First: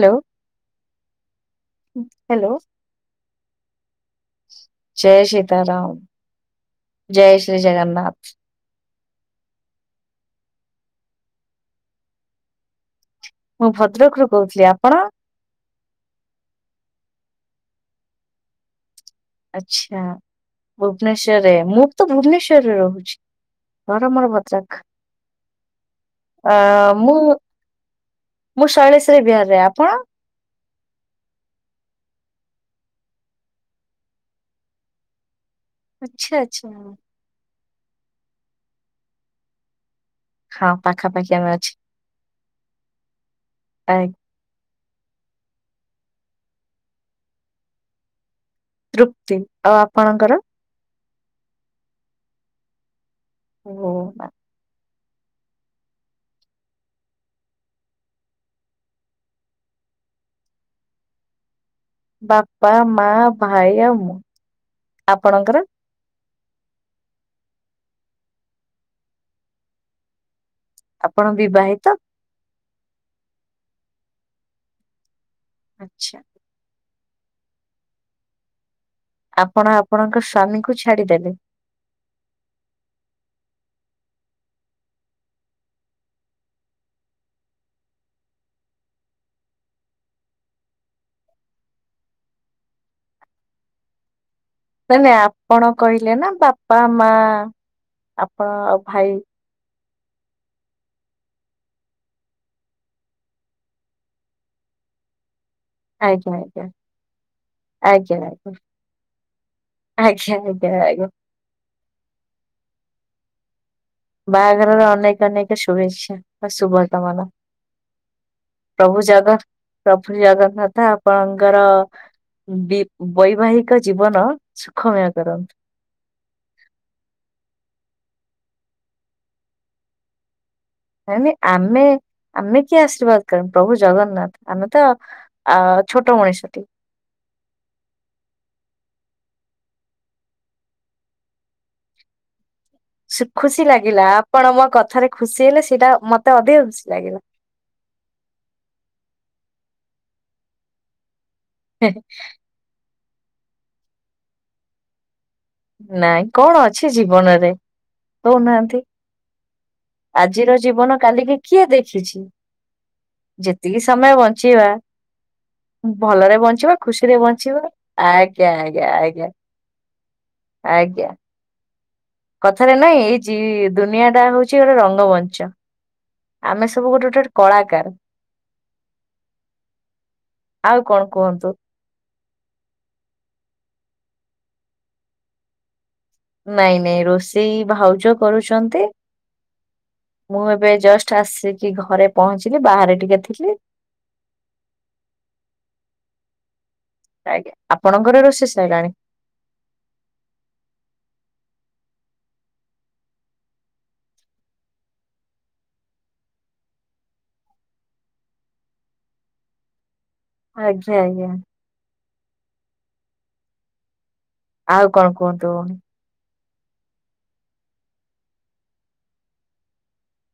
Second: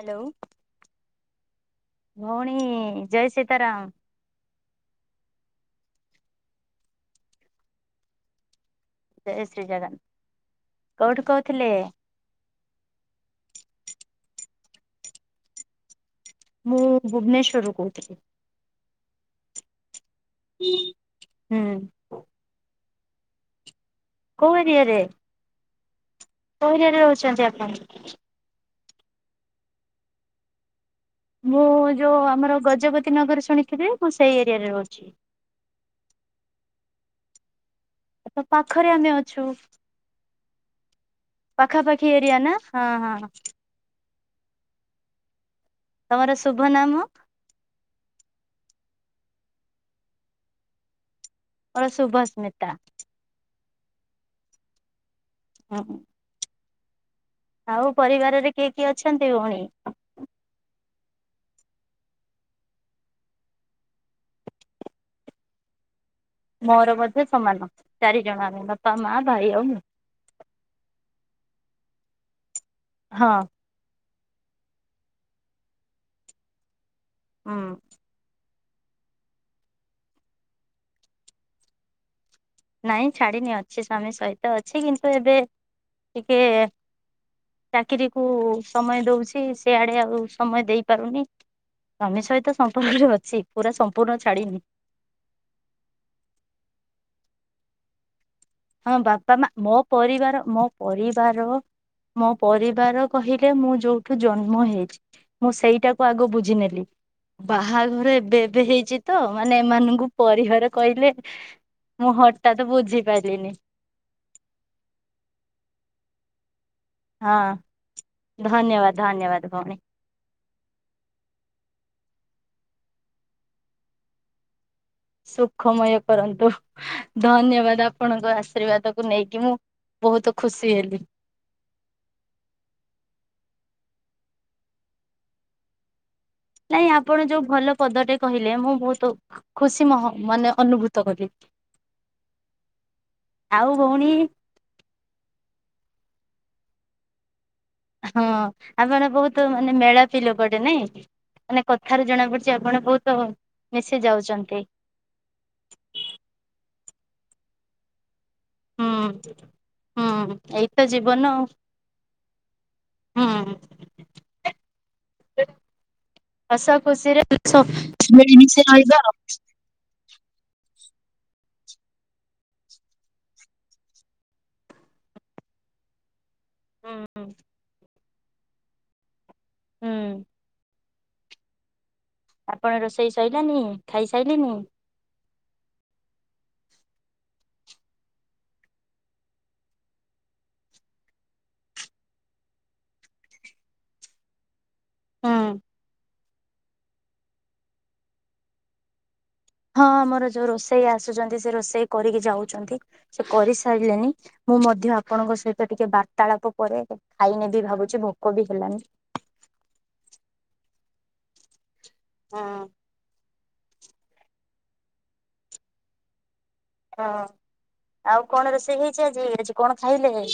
Hello hello ଭଉଣୀ ଜୟ ସୀତାରାମ। ଜୟ ସୀତାରାମ ଜୟ ଶ୍ରୀ ଜଗନ୍ନାଥ। ଜୟ ସୀତାରାମ କୋଉଠୁ କହୁଥିଲେ। ମୁଁ ଭଦ୍ରକ ରୁ କହୁଥିଲି ଆପଣ। ମୁଁ ଭୁବନେଶ୍ୱରରୁ କହୁଥିଲି। ଆଛା ଭୁବନେଶ୍ୱରରେ ହୁଁ ମୁଁ ବି ତ ଭୁବନେଶ୍ଵରରେ ରହୁଛି। ଘାର ମୋର କୋଉ ଭଦ୍ରକ। ଏରିଆରେ ଅ କୋଉ ଏରିଆରେ ମୁଁ ରହୁଛନ୍ତି ଆପଣ। ମୁଁ ଶୈଳେଶରୀ ବିହାରରେ ଆପଣ। ମୁଁ ଯେଉ ଆମର ଗଜପତି ନଗର ଶୁଣିଥିବେ ମୁଁ ସେଇ ଏରିଆରେ ରହୁଛି। ଆଚ୍ଛା ଆଚ୍ଛା। ତ ପାଖରେ ଆମେ ଅଛୁ। ହଁ ପାଖାପାଖି ଆମେ ଅଛି ପାଖାପାଖି ଏରିଆ ନା ହଁ ହଁ। ଆ, ତମର ଶୁଭ ନାମ। ତୃପ୍ତି ଆଉ ଆପଣଙ୍କର। ମୋର ସୁଭସ୍ମିତା। ଓ। ହଁ। ଆଉ ପରିବାରରେ କିଏ କିଏ ଅଛନ୍ତି ଭଉଣୀ। ବାପା ମା ଭାଇ ଆଉ ମୁଁ ଆପଣଙ୍କର। ମୋର ମଧ୍ୟ ସମାନ ଚାରିଜଣ ଆମେ ବାପା ମା ଭାଇ ଆଉ ମୁଁ। ଆପଣ ବିବାହିତ। ହଁ। ଆଛା ହୁଁ। ଆପଣ ଆପଣଙ୍କ ସ୍ଵାମୀଙ୍କୁ ଛାଡିଦେଲେ। ନାଇଁ ଛାଡିନି ଅଛି ସ୍ୱାମୀ ସହିତ ଅଛି କିନ୍ତୁ ଏବେ ଟିକେ। ଚାକିରିୀ କୁ ସମୟ ଦଉଛି ସେଆଡେ ଆଉ ସମୟ ଦେଇ ପାରୁନି। ସ୍ୱାମୀ ସହିତ ସମ୍ପୂର୍ଣରେ ଅଛି ପୁରା ସମ୍ପୂର୍ଣ୍ଣ ଛାଡିନି। ନଇ ନାଇଁ ଆପଣ କହିଲେ ନା ବାପା ମା ଆପଣ ହଁ ଭାଇ। ବାପା ମା ମୋ ପରିବାର ମୋ ପରିବାର ମୋ ପରିବାର କହିଲେ ମୁଁ ଯୋଉଠୁ ଜନ୍ମ ହେଇଛି ମୁଁ ସେଇ ଟାକୁ ଆଗ ଆଜ୍ଞା ବୁଝି ଆଜ୍ଞା ନେଲି ବାହାଘର ଆଜ୍ଞା ଏବେ ଏବେ ହେଇଛି ତ ମାନେ ଏମାନଙ୍କୁ ଆଜ୍ଞା ଆଜ୍ଞା ଆଜ୍ଞା ପରିବାର ଆଜ୍ଞା। କହିଲେ ମୁଁ ହଟାତ ବୁଝି ପାରିଲିନି। ବାହାଘରର ଅନେକ ଅନେକ ଶୁଭେଚ୍ଛା। ଶୁଭକାମନା ହଁ ଧନ୍ୟବାଦ ପ୍ରଭୁ ଯାଗା ଧନ୍ୟବାଦ ଭଉଣୀ। ପ୍ର ଶ୍ରୀ ଜଗନ୍ନାଥ ଆପଣଙ୍କର ବି ବୈବାହିକ ଜୀବନ ସୁଖମୟ କରନ୍ତୁ। ସୁଖମୟ କରନ୍ତୁ, ଧନ୍ୟବାଦ ଆପଣଙ୍କ ଆଶୀର୍ବାଦକୁୁ ନେଇକି ମୁଁ ବହୁତ ଖୁସି ହେଲି। ଆମେ ଆମେ କିଏ ଆଶୀର୍ବାଦ କୁ ପ୍ରଭୁ ଜଗନ୍ନାଥ ଆମେ ତ ଆ ଛୋଟ ମଣିଛ ଟିଏ। ନାଇଁ ଆପଣ ଯୋଉ ଭଲ ପଦଟେ କହିଲେ ମୁଁ ବହୁତ ଖୁସି ମହ ମାନେ ଅନୁଭୂତ କଲି। ଖୁସି ଆଉ ଲାଗିଲା ଭଉଣୀ ଆପଣ ମୋ କଥାରେ ଖୁସି ହେଲେ ସେଇଟା ମତେ ଅଧିକ ଖୁସି ଲାଗିଲା। ହଁ ଆପଣ ବହୁତ ମାନେ ମେଳାପି ଲୋକଟେ ନାଇଁ ମାନେ କଥାରୁ ଜଣା ପଡୁ ଚି ଆପଣ ବହୁତ ମିଶି ଯାଉଛନ୍ତି। ନାଇଁ କଣ ଅଛି ଜୀବନରେ କହୁନାହାନ୍ତି। ହଁ। ଆଜିର ଜୀବନ କାଲିକି କିଏ ଦେଖିଛି। ହୁଁ। ଯେତିକି ସମୟ ବଞ୍ଚିବା ଭଲରେ ବଞ୍ଚିବା ଖୁସିରେ ବଞ୍ଚିବା ଆଜ୍ଞା ମିଳିମିଶି ଆଜ୍ଞା ରହିବା ଆଉ। ଆଜ୍ଞା। ଆଜ୍ଞା। କଥାରେ ନାଇଁ ଏଇ ଯ ଦୁନିଆ ଟା ହଉଛି ଗୋଟେ ରଙ୍ଗମଞ୍ଚ। ଆମେ ସବୁ ହୁଁ ଗୋଟେ ଗୋଟେ କଳାକାର। ହୁଁ। ଆଉ କଣ କୁହନ୍ତୁ? ଆପଣ ରୋଷେଇ ସଇଲାନି ଖାଇସାଇଲେନି। ନାଇଁ ନାଇଁ ରୋଷେଇ ଭାଉଜ କରୁଛନ୍ତି। ମୁଁ ଏବେ ଜଷ୍ଟ ଆସିକି ଘରେ ପହଞ୍ଚିଲି ବାହାରେ ଟିକେ ଥିଲି। ହଁ। ଆଜ୍ଞା ଆପଣଙ୍କର ରୋଷେଇ ସାଇଲାଣି? ହଁ ଆମର ଯୋଉ ରୋଷେଇଆ ଆସୁଛନ୍ତି ସେ ରୋଷେଇ କରିକି ଯାଉଛନ୍ତି ସେ କରିସାରିଲେନି। ମୁଁ ମଧ୍ୟ ଆପଣଙ୍କ ସହିତ ଟିକେ ବାର୍ତାଳାପ ପରେ ଖାଇନେବି ଭାବୁଛି ଭୋକ ବି ହେଲାନି। ଆଜ୍ଞା ଆଜ୍ଞା। ହଁ। ଆଉ କଣ କୁହନ୍ତୁ। ହଁ ଆଉ କଣ ରୋଷେଇ ହେଇଛି ଆଜି ଆଜି କଣ ଖାଇଲେ?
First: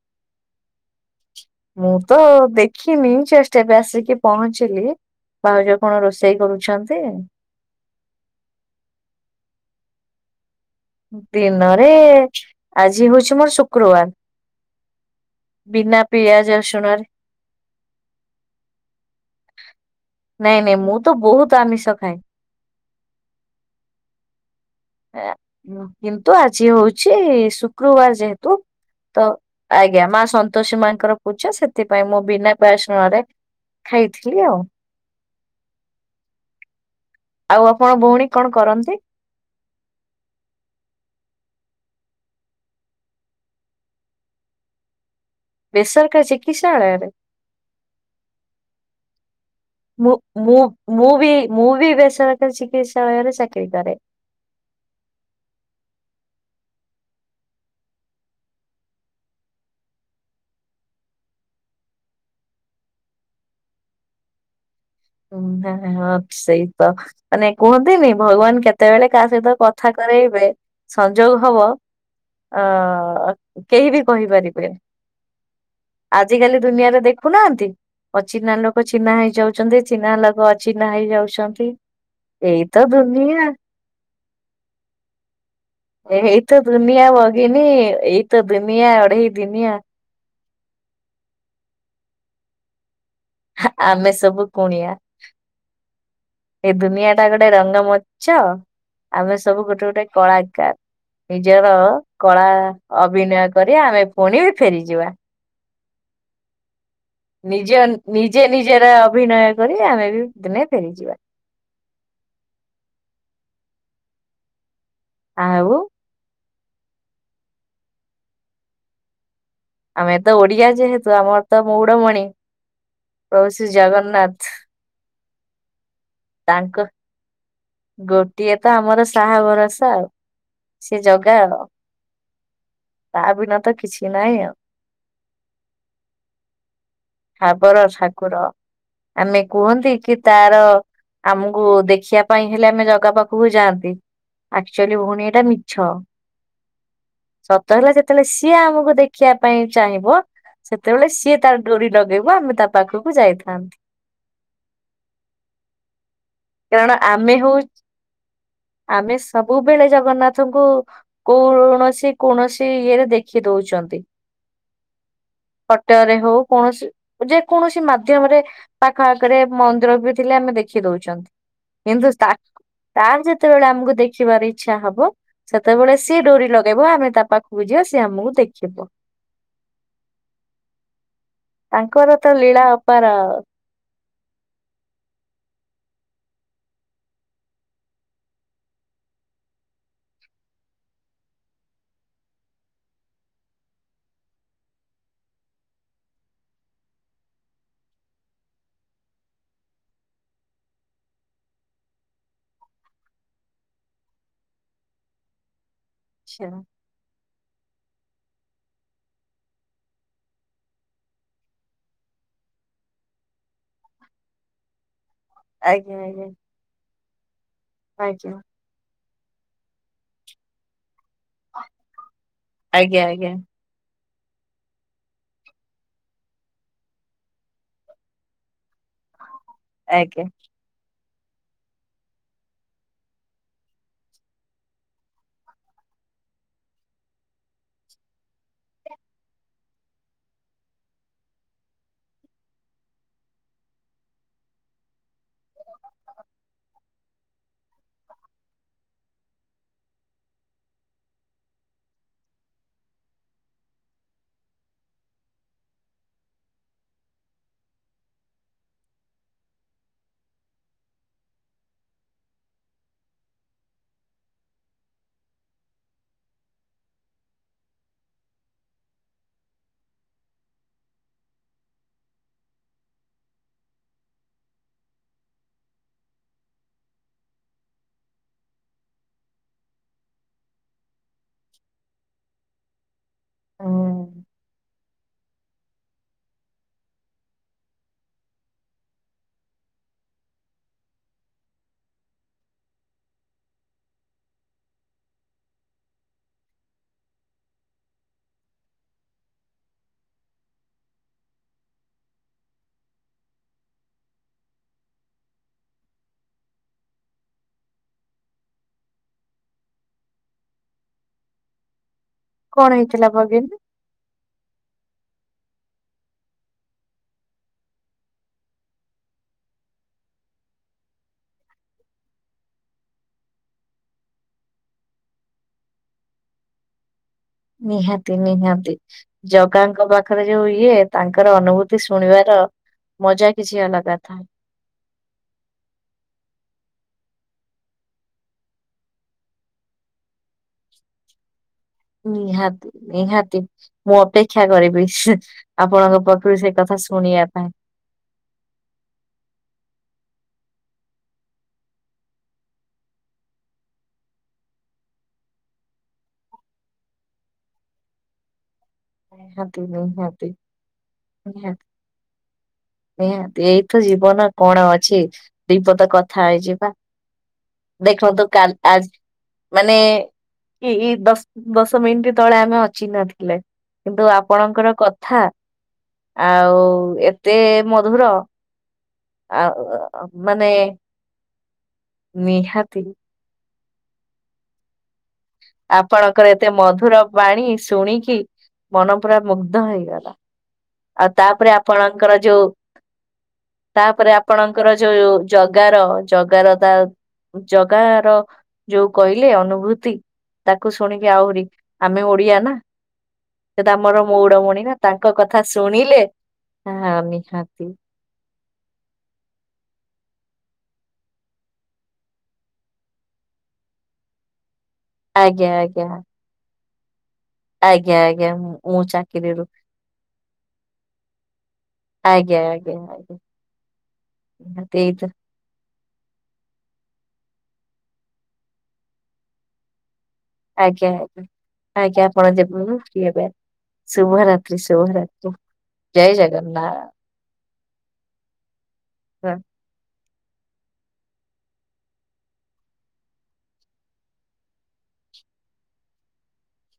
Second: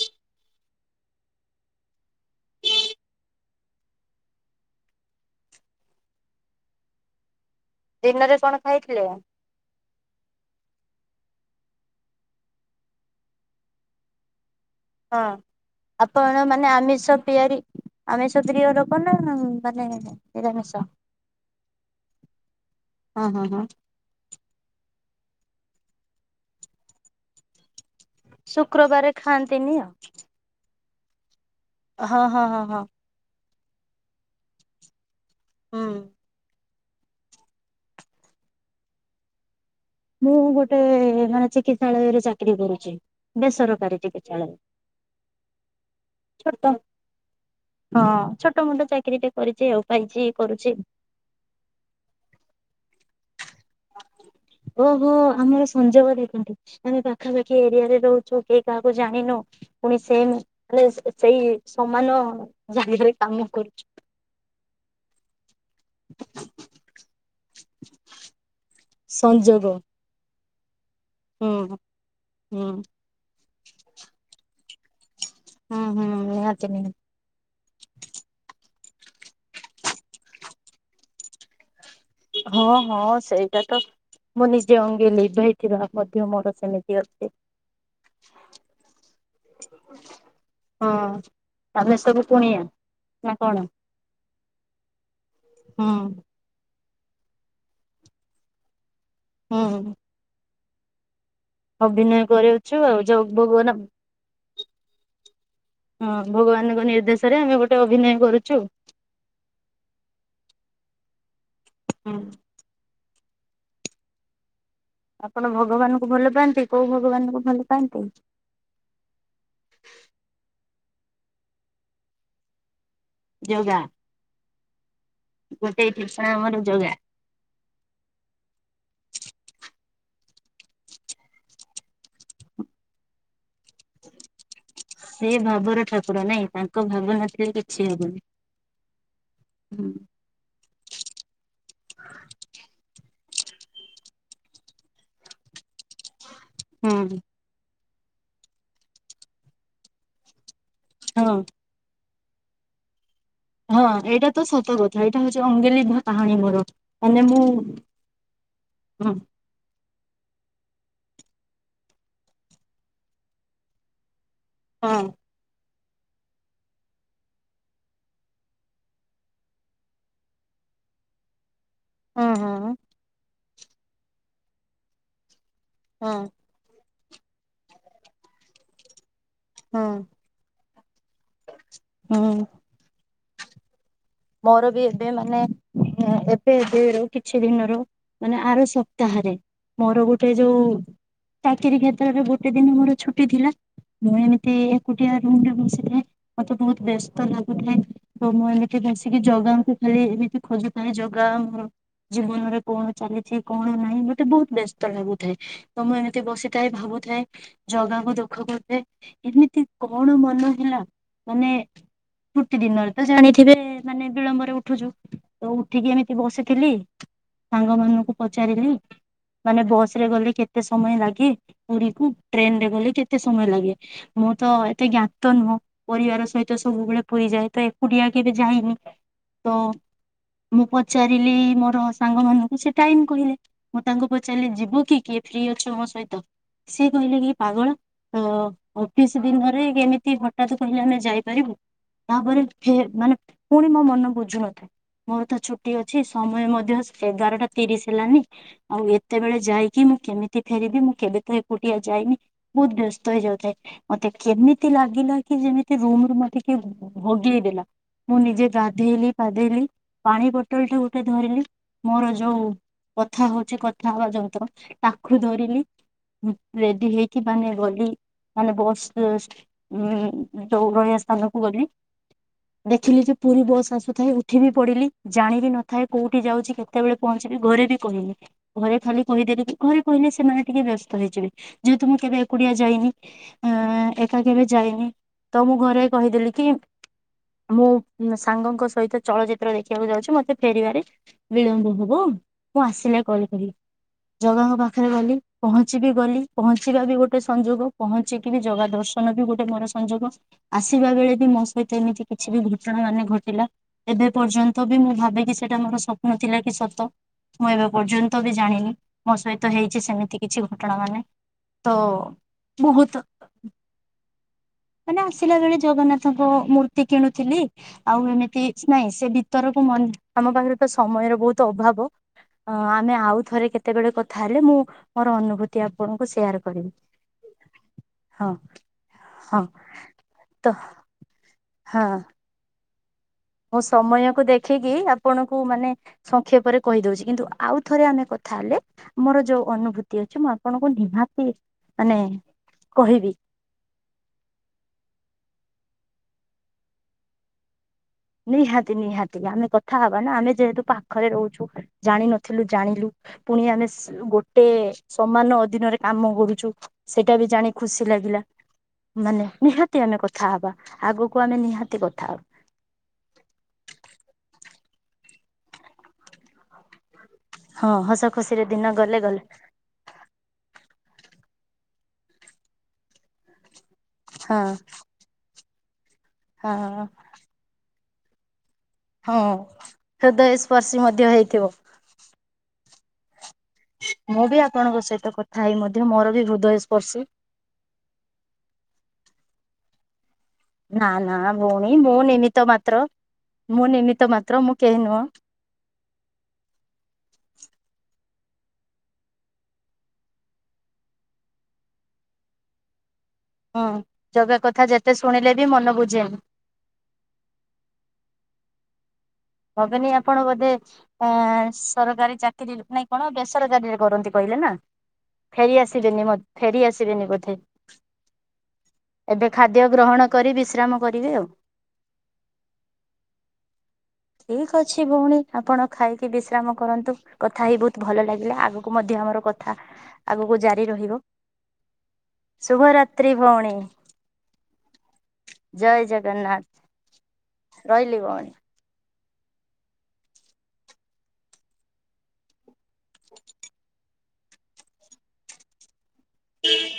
ମୁଁ ତ ଦେଖିନି ଜଷ୍ଟ ଏବେ ଆସିକି ପହଞ୍ଚିଲି। ଭାଉଜ କଣ ରୋଷେଇ କରୁଛନ୍ତି? ଦିନରେ କଣ ଖାଇଥିଲେ? ଦିନରେ ଆଜି ହଉଛି ମୋର ଶୁକ୍ରବାର। ହଁ ବିନା ଆପଣ ପିଆଜ ମାନେ ରସୁଣରେ ଆମିଷ ପିଆରି ଆମିଷ ପ୍ରିୟ ଲୋକ ନା ମାନେ ନାଇଁ ନାଇଁ ନିରାମିଷ। ମୁଁ ବହୁତ ତ ଆମିଷ ଖାଏ। ହଁ ହଁ ହଁ। କିନ୍ତୁ ଆଜି ହଉଛି ଶୁ କ୍ରୁବାର ଯେହେତୁ ଶୁକ୍ରବାରେ ତ ଖାଆନ୍ତିନି ଆଉ। ଆଜ୍ଞା ମା ସ ସତୋଷୀ ମାଙ୍କର ପୂଜା ସେଥିପାଇଁ ହଁ ମୁଁ ହଁ ବିନା ହଁ ହଁ। ପିଆସୁଣରେ ଖାଇଥିଲି ଆଉ। ହୁଁ। ଆଉ ଆପଣ ଭଉଣୀ କଣ କରନ୍ତି? ମୁଁ ଗୋଟେ ମାନେ ଚିକିତ୍ସାଳୟରେ ଚାକିରି କରୁଛି ବେସରକାରୀ ଚିକିତ୍ସାଳୟ। ବେସରକାରି ଛୋଟ। ଚିକିତ୍ସାଳୟ ରେ। ହଁ ଛୋଟମୋଟ ଚାକିରି ଟେ କରିଚି ଆଉ। ମୁ ପାଇଛି ମୁ କରୁଛି ମୁୂଭିି ମୁୂଭି ବେସରକାର ଚିକିତ୍ସାଳୟରେ ଚାକିରି କରେ। ଓହୋ ଆମର ସଂଯୋଗ ଦେଖନ୍ତୁ ଆମେ ପାଖାପାଖି ଏରିଆରେ ରହୁଛୁ କେହି କାହାକୁ ଜାଣିନୁ। ପୁଣି ସେ ମାନେ ସେଇ ସମାନ ଜାଗାରେ କାମ କରୁଚୁ। [inaudible] ହୁଁଁ ସେଇ ତ ମାନେ କୁହନ୍ତିନି ଭଗବାନ କେତେବେଳେ କାହା ସହିତ ସଂଯୋଗ କଥା କରେଇବେ ସଂଯୋଗ ହୁଁ ହବ ହୁଁ। ଅ କେହି ବି କହିପାରିବେ ହୁଁ ହୁଁ ଆଜିକାଲି ନିହାତି ଦୁନିଆରେ ନିହାତି ଦେଖୁନାହାନ୍ତି। ଅଚିହ୍ନା ଲୋକ ଚିହ୍ନା ହେଇଯାଉଛନ୍ତି ଚିହ୍ନା ଲୋକ ଅଚିହ୍ନା ହେଇଯାଉଛନ୍ତି। ଏଇ ହଁ ତ ହଁ ଦୁନିଆ। ସେଇଟା ତ ମୁଁ ନିଜେ ଅଙ୍ଗେ ଲିଭାଇଥିବା ମଧ୍ୟ ଏଇ ମୋର ତ ସେମିତି ଦୁନିଆ ଅଛି ଭଗିନୀ ଏଇ ତ ଦୁନିଆ ଅଢ଼େଇ ଦିନିଆ। ହଁ ଆମେ ସବୁ କୁଣିଆ। ନା କଣ ହା ଆମେ ସବୁ କୁଣିଆ। ହୁଁ ଏ ଦୁନିଆଟା ଗୋଟେ ରଙ୍ଗମଂଚ ଆମେ ସବୁ ଗୋଟେ ହୁଁ। ଗୋଟେ କଳାକାର। ନିଜର ଅଭିନୟ କଳା କରଉଛୁ ଆଉ ଯୋଉ ଅଭିନୟ ଭଗବାନ କରି ଆମେ ପୁଣି ବି ଫେରିଯିବା। ହଁ ଭଗବାନଙ୍କ ନିର୍ଦ୍ଦେଶ। ନିଜ ନିଜେ ନିଜର ଅଭିନୟ କରି ଆମେ ବି ଦିନେ ଫେରିଯିବା। ହୁଁ ଆପଣ ଆଉ ଭଗବାନଙ୍କୁ ଭଲପାଆନ୍ତି କୋଉ ଭଗବାନଙ୍କୁ ଭଲପାଆନ୍ତି? ଆମେ ତ ଓଡ଼ିଆ ଯେହେତୁ ଆମର ତ ମଉଡମଣି ପ୍ରଭୁ ଶ୍ରୀ ଯୋଗା ଜଗନ୍ନାଥ୍। ଗୋଟେ ଭୀଷଣା ଆମର ତାଙ୍କ ଜଗା। ଗୋଟିଏ ତ ଆମର ସାହା ଭରସା ଆଉ ସେ ଜାଗା ଆଉ। ତା ବିନା ତ କିଛି ନାଇଁ ଆଉ। ସେ ଭାବର ଠାକୁର ନାଇଁ ତାଙ୍କ ଭାବନା ଭାବର ଠାକୁର ଆମେ ହୁଁ। କୁହନ୍ତି କି ତାର ଆମକୁ ଦେଖିବା ପାଇଁ ହେଲେ ଆମେ ଜଗା ପ କୁ ଯାଆନ୍ତି ଆକ୍ଚୁଆଲି ଭଉଣୀ ଏଇଟା ମିଛ। ହୁଁ। ସତ ହେଲା ଯେତେବେଳେ ସିଏ ଆମକୁ ଦେଖିବା ପାଇଁ ଚାହିଁବ ସେତେବେଳେ ହଁ ସିଏ ତାର ଡୋରି ଲଗେଇବ ଆମେ ତା ପାଖକୁ ଯାଇଥାନ୍। ହଁ ଏଇଟା ତ ସତ କଥା ଏଇଟା ହଉଛି ଅଙ୍ଗେଲିଭା କାହାଣୀ ମୋର କାରଣ ମାନେ ଆମେ ମୁଁ ହଉ ହଁ ଆମେ ସବୁବେଳେ ଜଗନ୍ନାଥଙ୍କୁ କୌଣସି କୌଣସି ଇଏରେ ଦେଖି ଦଉଚନ୍ତି। ହଁ। ଫଟରେ ହଉ କୌଣସି ଯେ କୌଣସି ମାଧ୍ୟମରେ ପାଖ ଆଖରେ ମନ୍ଦିର ବି ଥିଲେ ଆମେ ଦେଖି ଦଉଛନ୍ତି। କିନ୍ତୁ ହଁ ତାକ୍ ହଁ ତାର ଯେତେବେଳେ ଆମକୁ ଦେଖିବାର ଇଚ୍ଛା ହବ ସେତେବେଳେ ହଁ ସିଏ ଡୋରି ଲଗେଇବ ଆମେ ତା ପାଖକୁ ଯିବା ସିଏ ଆମକୁ ଦେଖିବ। ହଁ ତାଙ୍କର ହୁଁ। ତ ଲୀଳା ଅପାର। ମୋର ବି ଏବେ ମାନେ ଏବେ ଏବେରୁ କିଛି ଦିନରୁ ମାନେ ଆର ସପ୍ତାହରେ ମୋର ଗୋଟେ ଯୋଉ ଚାକିରୀ କ୍ଷେତ୍ରରେ ଗୋଟେ ଦିନି ମୋର ଛୁଟି ଥିଲା। ମୁଁ ଏମିତି ଏକୁଟିଆ ରୁମରେ ବସିଥାଏଁ ମତେ ବହୁତ ବ୍ୟସ୍ତ ଲାଗୁଥାଏ ତ ମୁଁ ଏମି ଟିକେ ବସିକି ଜଗ ଆମକୁ ଖାଲି ଏମିତି ଖୋଜୁଥାଏ ଜଗା ଆମର ଜୀବନରେ କଣ ଚାଲିଛି କଣ ନାଇଁ ମତେ ବହୁତ ବ୍ୟସ୍ତ ଲାଗୁଥାଏ। ତ ମୁଁ ଏମିତି ଆଚ୍ଛା ବସିଥାଏ ଭାବୁଥାଏ। ଜଗାକୁ ଦୁଃଖ କରାଏ ଏମିତି କଣ ମନ ହେଲା ମାନେ ଗୁଟି ଦିନରେ ତ ଜାଣି ଥିବେ ମାନେ ବିଳମ୍ବରେ ଉଠୁଛୁ ତ ଉଠିକି ଆଜ୍ଞା ଏମିତି ଆଜ୍ଞା ବସିଥିଲି। ସାଙ୍ଗ ଆଜ୍ଞା ମାନଙ୍କୁ ପଚାରିଲି ମାନେ, ବସରେ ଗଲେ କେତେ ସମୟ ଲାଗେ? ପୁରୀକୁ ଟ୍ରେନରେ ଗଲେ ଆଜ୍ଞା କେତେ ଆଜ୍ଞା ସମୟ ଲାଗେ? ମୁଁ ତ ଏତେ ଜ୍ଞାତ ନୁହଁ ପରିବାର ସହିତ ସବୁବେଳେ ପୁରୀ ଯାଏ ତ ଏକୁଟିଆ କେବେ ଯାଇନି ତ ଆଜ୍ଞା। ମୁଁ ପଚାରିଲି ମୋର ସାଙ୍ଗ ମାନଙ୍କୁ ସେ ଟାଇମ କହିଲେ। ମୁଁ ତାଙ୍କୁ ପଚାରିଲି ଯିବୁ କି କିଏ ଫ୍ରି ଅଛ ମୋ ସହିତ ସିଏ କହିଲେ କି ପାଗଳ ତ ଅଫିସ୍ ଦିନରେ ଏମିତି ହଠାତ୍ କହିଲେ ଆମେ ଯାଇପାରିବୁ ତାପରେ ଫେ ମାନେ ପୁଣି ମୋ ମନ ବୁଝୁ ନଥାଏ। ମୋର ତ ଛୁଟି ଅଛି ସମୟ ମଧ୍ୟ ଏଗାରଟା ତିରିଶ ହେଲାନି। ଆଉ ଏତେବେଳେ ଯାଇକି ମୁଁ କେମିତି ଫେରିବି ମୁଁ କେବେ ତ ଏକୁଟିଆ ଯାଇନି। ବହୁତ ବ୍ୟସ୍ତ ହେଇ ଯାଉଥାଏ। ମତେ କେମିତି ଲାଗିଲା କି ଯେମିତି ରୁମରୁ ମତେ କିଏ ଭଗେଇ ଦେଲା? ମୁଁ ନିଜେ ଗାଧେଇଲି ପାଧେଇଲି ପାଣି ବୋଟଲଟା ଗୋଟେ ଧରିଲି ମୋର ଯୋଉ କଥା ହଉଚି କଥା ହବା ଯନ୍ତ୍ର ତାକୁ ଧରିଲି। ଉଁ ରେଡି ହେଇକି ମାନେ ଗଲି ମାନେ ବସ୍ ଜଷ୍ଟ ଉଁ ଦୌଡ଼ ଏସନକୁ ଗଲି। ଦେଖିଲି ଯେ ପୁରୀ ବସ୍ ଆସୁଥାଏ ଉଠିଲି ପଡିଲି ଜାଣିବି ନଥାଏ କୋଉଠି ଯାଉଚି କେ ସେତେବେଳେ ପହଞ୍ଚିବି ଘରେ ବି କହିଲେ ଘରେ ଖାଲି କହିଦେଲି କି ଘରେ କହିଲେ ସେମାନେ ଟିକେ ବ୍ୟସ୍ ତ ହେଇଯିବେ ଯେହେତୁ ମୁଁ କେବେ ଏକୁଡିଆ ଯାଇନି ଆଁ ଏକା ହୁଁ କେବେ ଯାଇନି। ତ ମୁଁ ଘରେ କହିଦେଲି କି? ମୁଁ ସାଙ୍ଗଙ୍କ ସହିତ ଚଳଚିତ୍ର ଦେଖିବାକୁ ଯାଉଛି ମତେ ଫେରିବାରେ ବିଳମ୍ବ ହବ ମୁଁ ଆସିଲେ କଲ କରିବି। ଜଗାଙ୍କ ପାଖରେ ଗଲି ପହଞ୍ଚି ବିି ଗଲି ପହଞ୍ଚିବା ବି ଗୋଟେ ସଂଯୋଗ ପହ ପହଞ୍ଚିକି ଜଗା ଦର୍ଶନ ବି ଗୋଟେ ମୋର ସଂଯୋଗ ଆସିବା ବେଳେ ବି ମୋ ସହିତ ଏମିତି କିଛି ବି ଘଟଣା ମାନେ ଘଟିଲା। ଏବେ ପର୍ଯ୍ୟନ୍ତ ବି ମୁଁ ଭାବେକି ସେଇଟା ମୋର ସ୍ୱପ୍ନ ଥିଲା କି ସତ? ମୁଁ ଏବେ ପର୍ଯ୍ୟନ୍ତ ବି ଜାଣିନି ମୋ ସହିତ ହେଇଛି ସେମିତି କିଛି ଘଟଣା ମାନେ। ତ କଣ ବହୁତ ହେଇଥିଲା ଭଗିନ? ମାନେ ଆସିଲା ବେଳେ ଜଗନ୍ନାଥଙ୍କ ମୂର୍ତ୍ତି କିଣୁଥିଲି। ଆଉ ଏମିତି ନାଇଁ ସେ ଭିତରକୁ ମ ଆମ ପାଖରେ ତ ସମୟର ବହୁତ ଅଭାବ ଅ ଆମେ ଆଉ ଥରେ କେତେବେଳେ କଥା ହେଲେ ମୁଁ ମୋର ଅନୁଭୂତି ଆପଣଙ୍କୁ ସେୟାର କରିବି। ନିହାତି ହଁ ନିହାତି ହଁ ଜଗାଙ୍କ ପାଖରେ ତ ଯୋଉ ଇଏ। ତାଙ୍କର ଅନୁଭୂତି ଶୁଣିବାର ମଜା କିଛି ମୁଁ ଅଲଗା ଥାଏ ସମୟକୁ ଦେଖିକି ଆପଣଙ୍କୁ ମାନେ ସଂକ୍ଷେପରେ କହିଦଉଛି କିନ୍ତୁ ଆଉ ଥରେ ଆମେ କଥା ହେଲେ। ମୋର ଯୋଉ ଅନୁଭୂତି ଅଛି ମୁଁ ଆପଣଙ୍କୁ ନିହାତି ମାନେ ନିହାତି କହିବି ନିହାତି। ମୁଁ ଅପେକ୍ଷା କରିବି ହିଁ ଆପଣଙ୍କ ପାଖରୁ ସେ କଥା ଶୁଣିଆ ପାଇଁ। ନିହାତି ନିହାତି ଆମେ କଥା ହବା ନା ଆମେ ଯେହେତୁ ପାଖରେ ରହୁଛୁ ଜାଣିିନଥିଲୁ ଜାଣିଲୁ। ପୁଣି ଆମେ ସେ ଗୋଟେ ସମାନ ଅଧୀିନରେ କାମ କରୁଛୁ। ସେଇଟା ବି ଜାଣି ଖୁସି ଲାଗିଲା ମାନେ ନିହାତି ଆମେ କଥା ହବା। ଆଗକୁ ଆମେ ନିହାତି କଥା ହବା। ନିହାତି ଏଇତ ଜୀବନ କଣ ଅଛି ଦିପଦ କଥା ହେଇଯିବା। ହଁ ହସ ଦେଖନ୍ତୁ ଖୁସିରେ କାଲି ଦିନ ଆଜି ଗଲେ ଗଲ। ମାନେ କି ଏଇ ଦଶ ଦଶ ମିନିଟ ତଳେ ଆମେ ଅଚିହ୍ନା ଥିଲେ। କିନ୍ତୁ ହଁ ଆପଣଙ୍କର କଥା ହଁ ଆଉ ଏତେ ମଧୁର ହଁ ଆ ଉ ହୃଦୟ ମାନେ ସ୍ପର୍ଶୀ ମଧ୍ୟ ହେଇଥିବ ନିହାତି। ମୁଁ ବି ଆପଣଙ୍କ ସହିତ କ ଆପଣଙ୍କର ଏତେ ମଧୁର ବାଣୀ ଶୁଣିକି ମନ ପୁରା ମୁଗ୍ଧ ହେଇଗଲା। ନା ଆଉ ନା ତାପରେ ଭଉଣୀ ମୁଁ ଆପଣଙ୍କର ନିମିତ୍ତ ଯୋଉ ମାତ୍ର ମୁଁ ନିମିତ୍ତ ତାପରେ ମାତ୍ର ମୁଁ ଆପଣଙ୍କର କେହି ନୁହଁ ଯୋଉ ଜଗାର ଜଗାର ତା ଜଗାର ଯୋଉ କହିଲେ ଅନୁଭୂତି ତାକୁ ଶୁଣିକି ଆହୁରି ଆମେ ଓଡିଆ ନା? ହଁ ସେ ତ ଆମର ଜଗା ମଉଡମଣି କଥା ନା ଯେତେ ତାଙ୍କ ଶୁଣିଲେ କଥା ବି ମନ ଶୁଣିଲେ ବୁଝେନି ହଁ ନିହାତି ଭଗିନୀ ଆପଣ ବୋଧେ ଆଁ ସରକାରୀ ଚାକିରି ନାଇଁ କଣ? ବେସରକାରୀରେ କରନ୍ତି କହିଲେ ନା? ଆଜ୍ଞା ଫେରି ଆଜ୍ଞା ଆସିବେନି ମ ଫେରି ଆସିବେନି ବୋଧେ! ଆଜ୍ଞା ଆଜ୍ଞା ମୁଁ ମୁଁ ଏବେ ଚାକିରିରୁ ଖାଦ୍ୟ ଗ୍ରହଣ କରି ବିଶ୍ରାମ କରିବେ ଆଉ। ଆଜ୍ଞା ଆଜ୍ଞା ଆଜ୍ଞା। ଠିକ୍ ନିହାତି ଅଛି ଏଇତ ଭଉଣୀ। ଆପଣ ଖାଇକି ବିଶ୍ରାମ କରନ୍ତୁ। କଥା ହେଇ ବହୁତ ଭଲ ଲାଗିଲା। ଆଗକୁ ମଧ୍ୟ ଆମର କଥା ଆଗକୁ ଜାରି ଆଜ୍ଞା ରହିବ। ଆଜ୍ଞା ଆଜ୍ଞା, ଆପଣ ଯେ ଫ୍ରି ଶୁଭରାତ୍ରି ହେବେ, ଭଉଣୀ ଶୁଭରାତ୍ରି! ଶୁଭରାତ୍ରି! ଜୟ ଜଗନ୍ନାଥ। ରହିଲି ଭଉଣୀ। ହଁ। ହୁଁ